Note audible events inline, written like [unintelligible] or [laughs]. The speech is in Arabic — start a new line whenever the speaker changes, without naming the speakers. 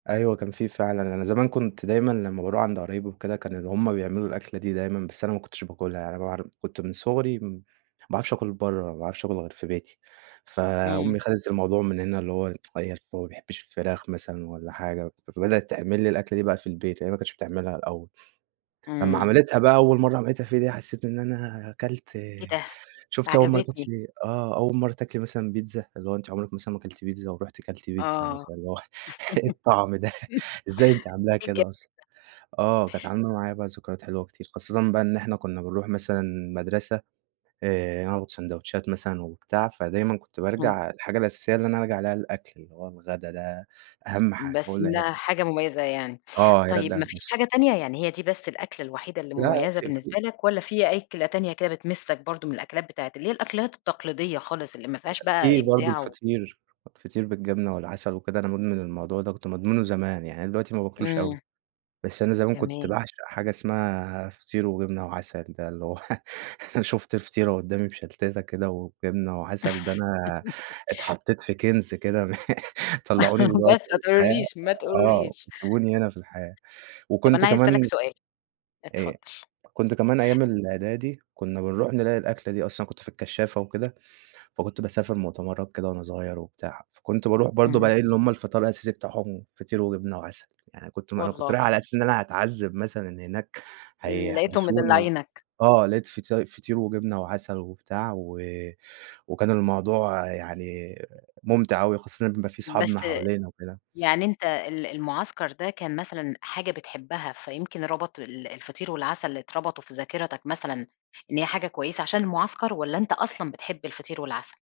أيوه كان في فعلًا، أنا زمان كنت دايمًا لمّا باروح عند قرايبي وكده كانوا اللي هم بيعملوا الأكلة دي دايمًا، بس أنا ما كنتش باكلها يعني مابعر كنت من صغري م ما باعرفش آكل برّه، ما باعرفش آكل غير في بيتي.
امم.
فأمي خدت الموضوع من هنا اللي هو [tsk] اتغيّر هو ما بيحبش الفراخ مثلًا والّا حاجة، فبدأت تعمل لي الأكلة دي بقى في البيت، يعني هي ما كانتش بتعملها الأول. لمّا
امم.
عملتها بقى أول مرة عملتها فيها دي حسيت إن أنا كلت
إيه ده؟! ده
شُفتِ أول مرة
عجبتني.
تاكلي آه، أول مرة تاكلي مثلًا بيتزا، اللي هو أنتِ عمرك مثلًا ما كلتِ بيتزا، ورُحْتِ كلتِ بيتزا
آه
مثلًا اللي هو إيه الطعم ده؟ إزاي أنتِ عاملاها
[laughs] إيه [unintelligible] ده!
كده أصلًا؟ آه، كانت عاملة معايا بقي ذكريات حلوة كتير، خاصةً بقى إن إحنا كنا بنروح مثلًا المدرسة آآ، وناخد ساندويتشات مثلًا وبتاع، فدايمًا كنت
امم.
بارجع الحاجة الأساسية اللي أنا أرجع ألاقيها الأكل اللي هو الغدا ده أهم حاجة هو
بس
اللي
إنها
هير
حاجة مميزة يعني،
آه، هيرجع
طيب ما فيش
النش
حاجة تانية يعني هي دي بس الأكلة الوحيدة اللي
لا
مميزة
في في
بالنسبة لك؟ والّا في أكلة تانية كده بتمِسَّك برضه من الأكلات بتاعة اللي هي الأكلات التقليدية خالص اللي ما فيهاش بقى
في برضه
إبداع و
الفطير، الفطير بالجبنة والعسل وكده، أنا مدمن الموضوع ده كنت مدمنه زمان يعني، أنا دلوقتي ما باكلوش أوي.
امم.
بس أنا زمان كنت
تمام.
باعشق حاجة اسمها فطير وجبنة وعسل ده اللي هو [laughs] لو شُفْت فطيرة قدامي مشلتتة كده وجبنة وعسل ده أنا
[laughs]
اتحطيت في كنز كده، م [laughs] طلعوني
[laughs]
دلوقتي
بس ما
من الحياة
تقولوليش، ما
آه،
تقولوليش.
وسيبوني هنا في الحياة،
طَب
وكنت
أنا عايزة أسألك
كمان
سؤال،
آآ،
اتفضل.
كنت كمان أيام الإعدادي كنا بنروح نلاقي الأكلة دي أصلًا أنا كنت في الكشافة وكده، فكنت باسافر مؤتمرات كده وأنا صغير وبتاع، فكنت باروح برضه
امم.
بالاقي إن هم الفطار الأساسي بتاعهم فطير وجبنة وعسل، يعني كنت ما أنا كنت رايح
والله!
على أساس إن أنا هاتعذب مثلًا هناك
امم لقيتهم
هيحبسونا و
مدلعينك.
آه لاقيت فط فطير وجبنة وعسل وبتاع، و وكان الموضوع يعني ممتع أوي خاصةً بيبقى في
بس
صحابنا حوالينا وكده.
يعني أنت ال المعسكر ده كان مثلًا حاجة بتحبها، فيمكن ربط ال الفطير والعسل اتربطوا في ذاكرتك مثلًا إن هي حاجة كويسة عشان المعسكر؟ والّا أنت أصلًا بتحب الفطير والعسل؟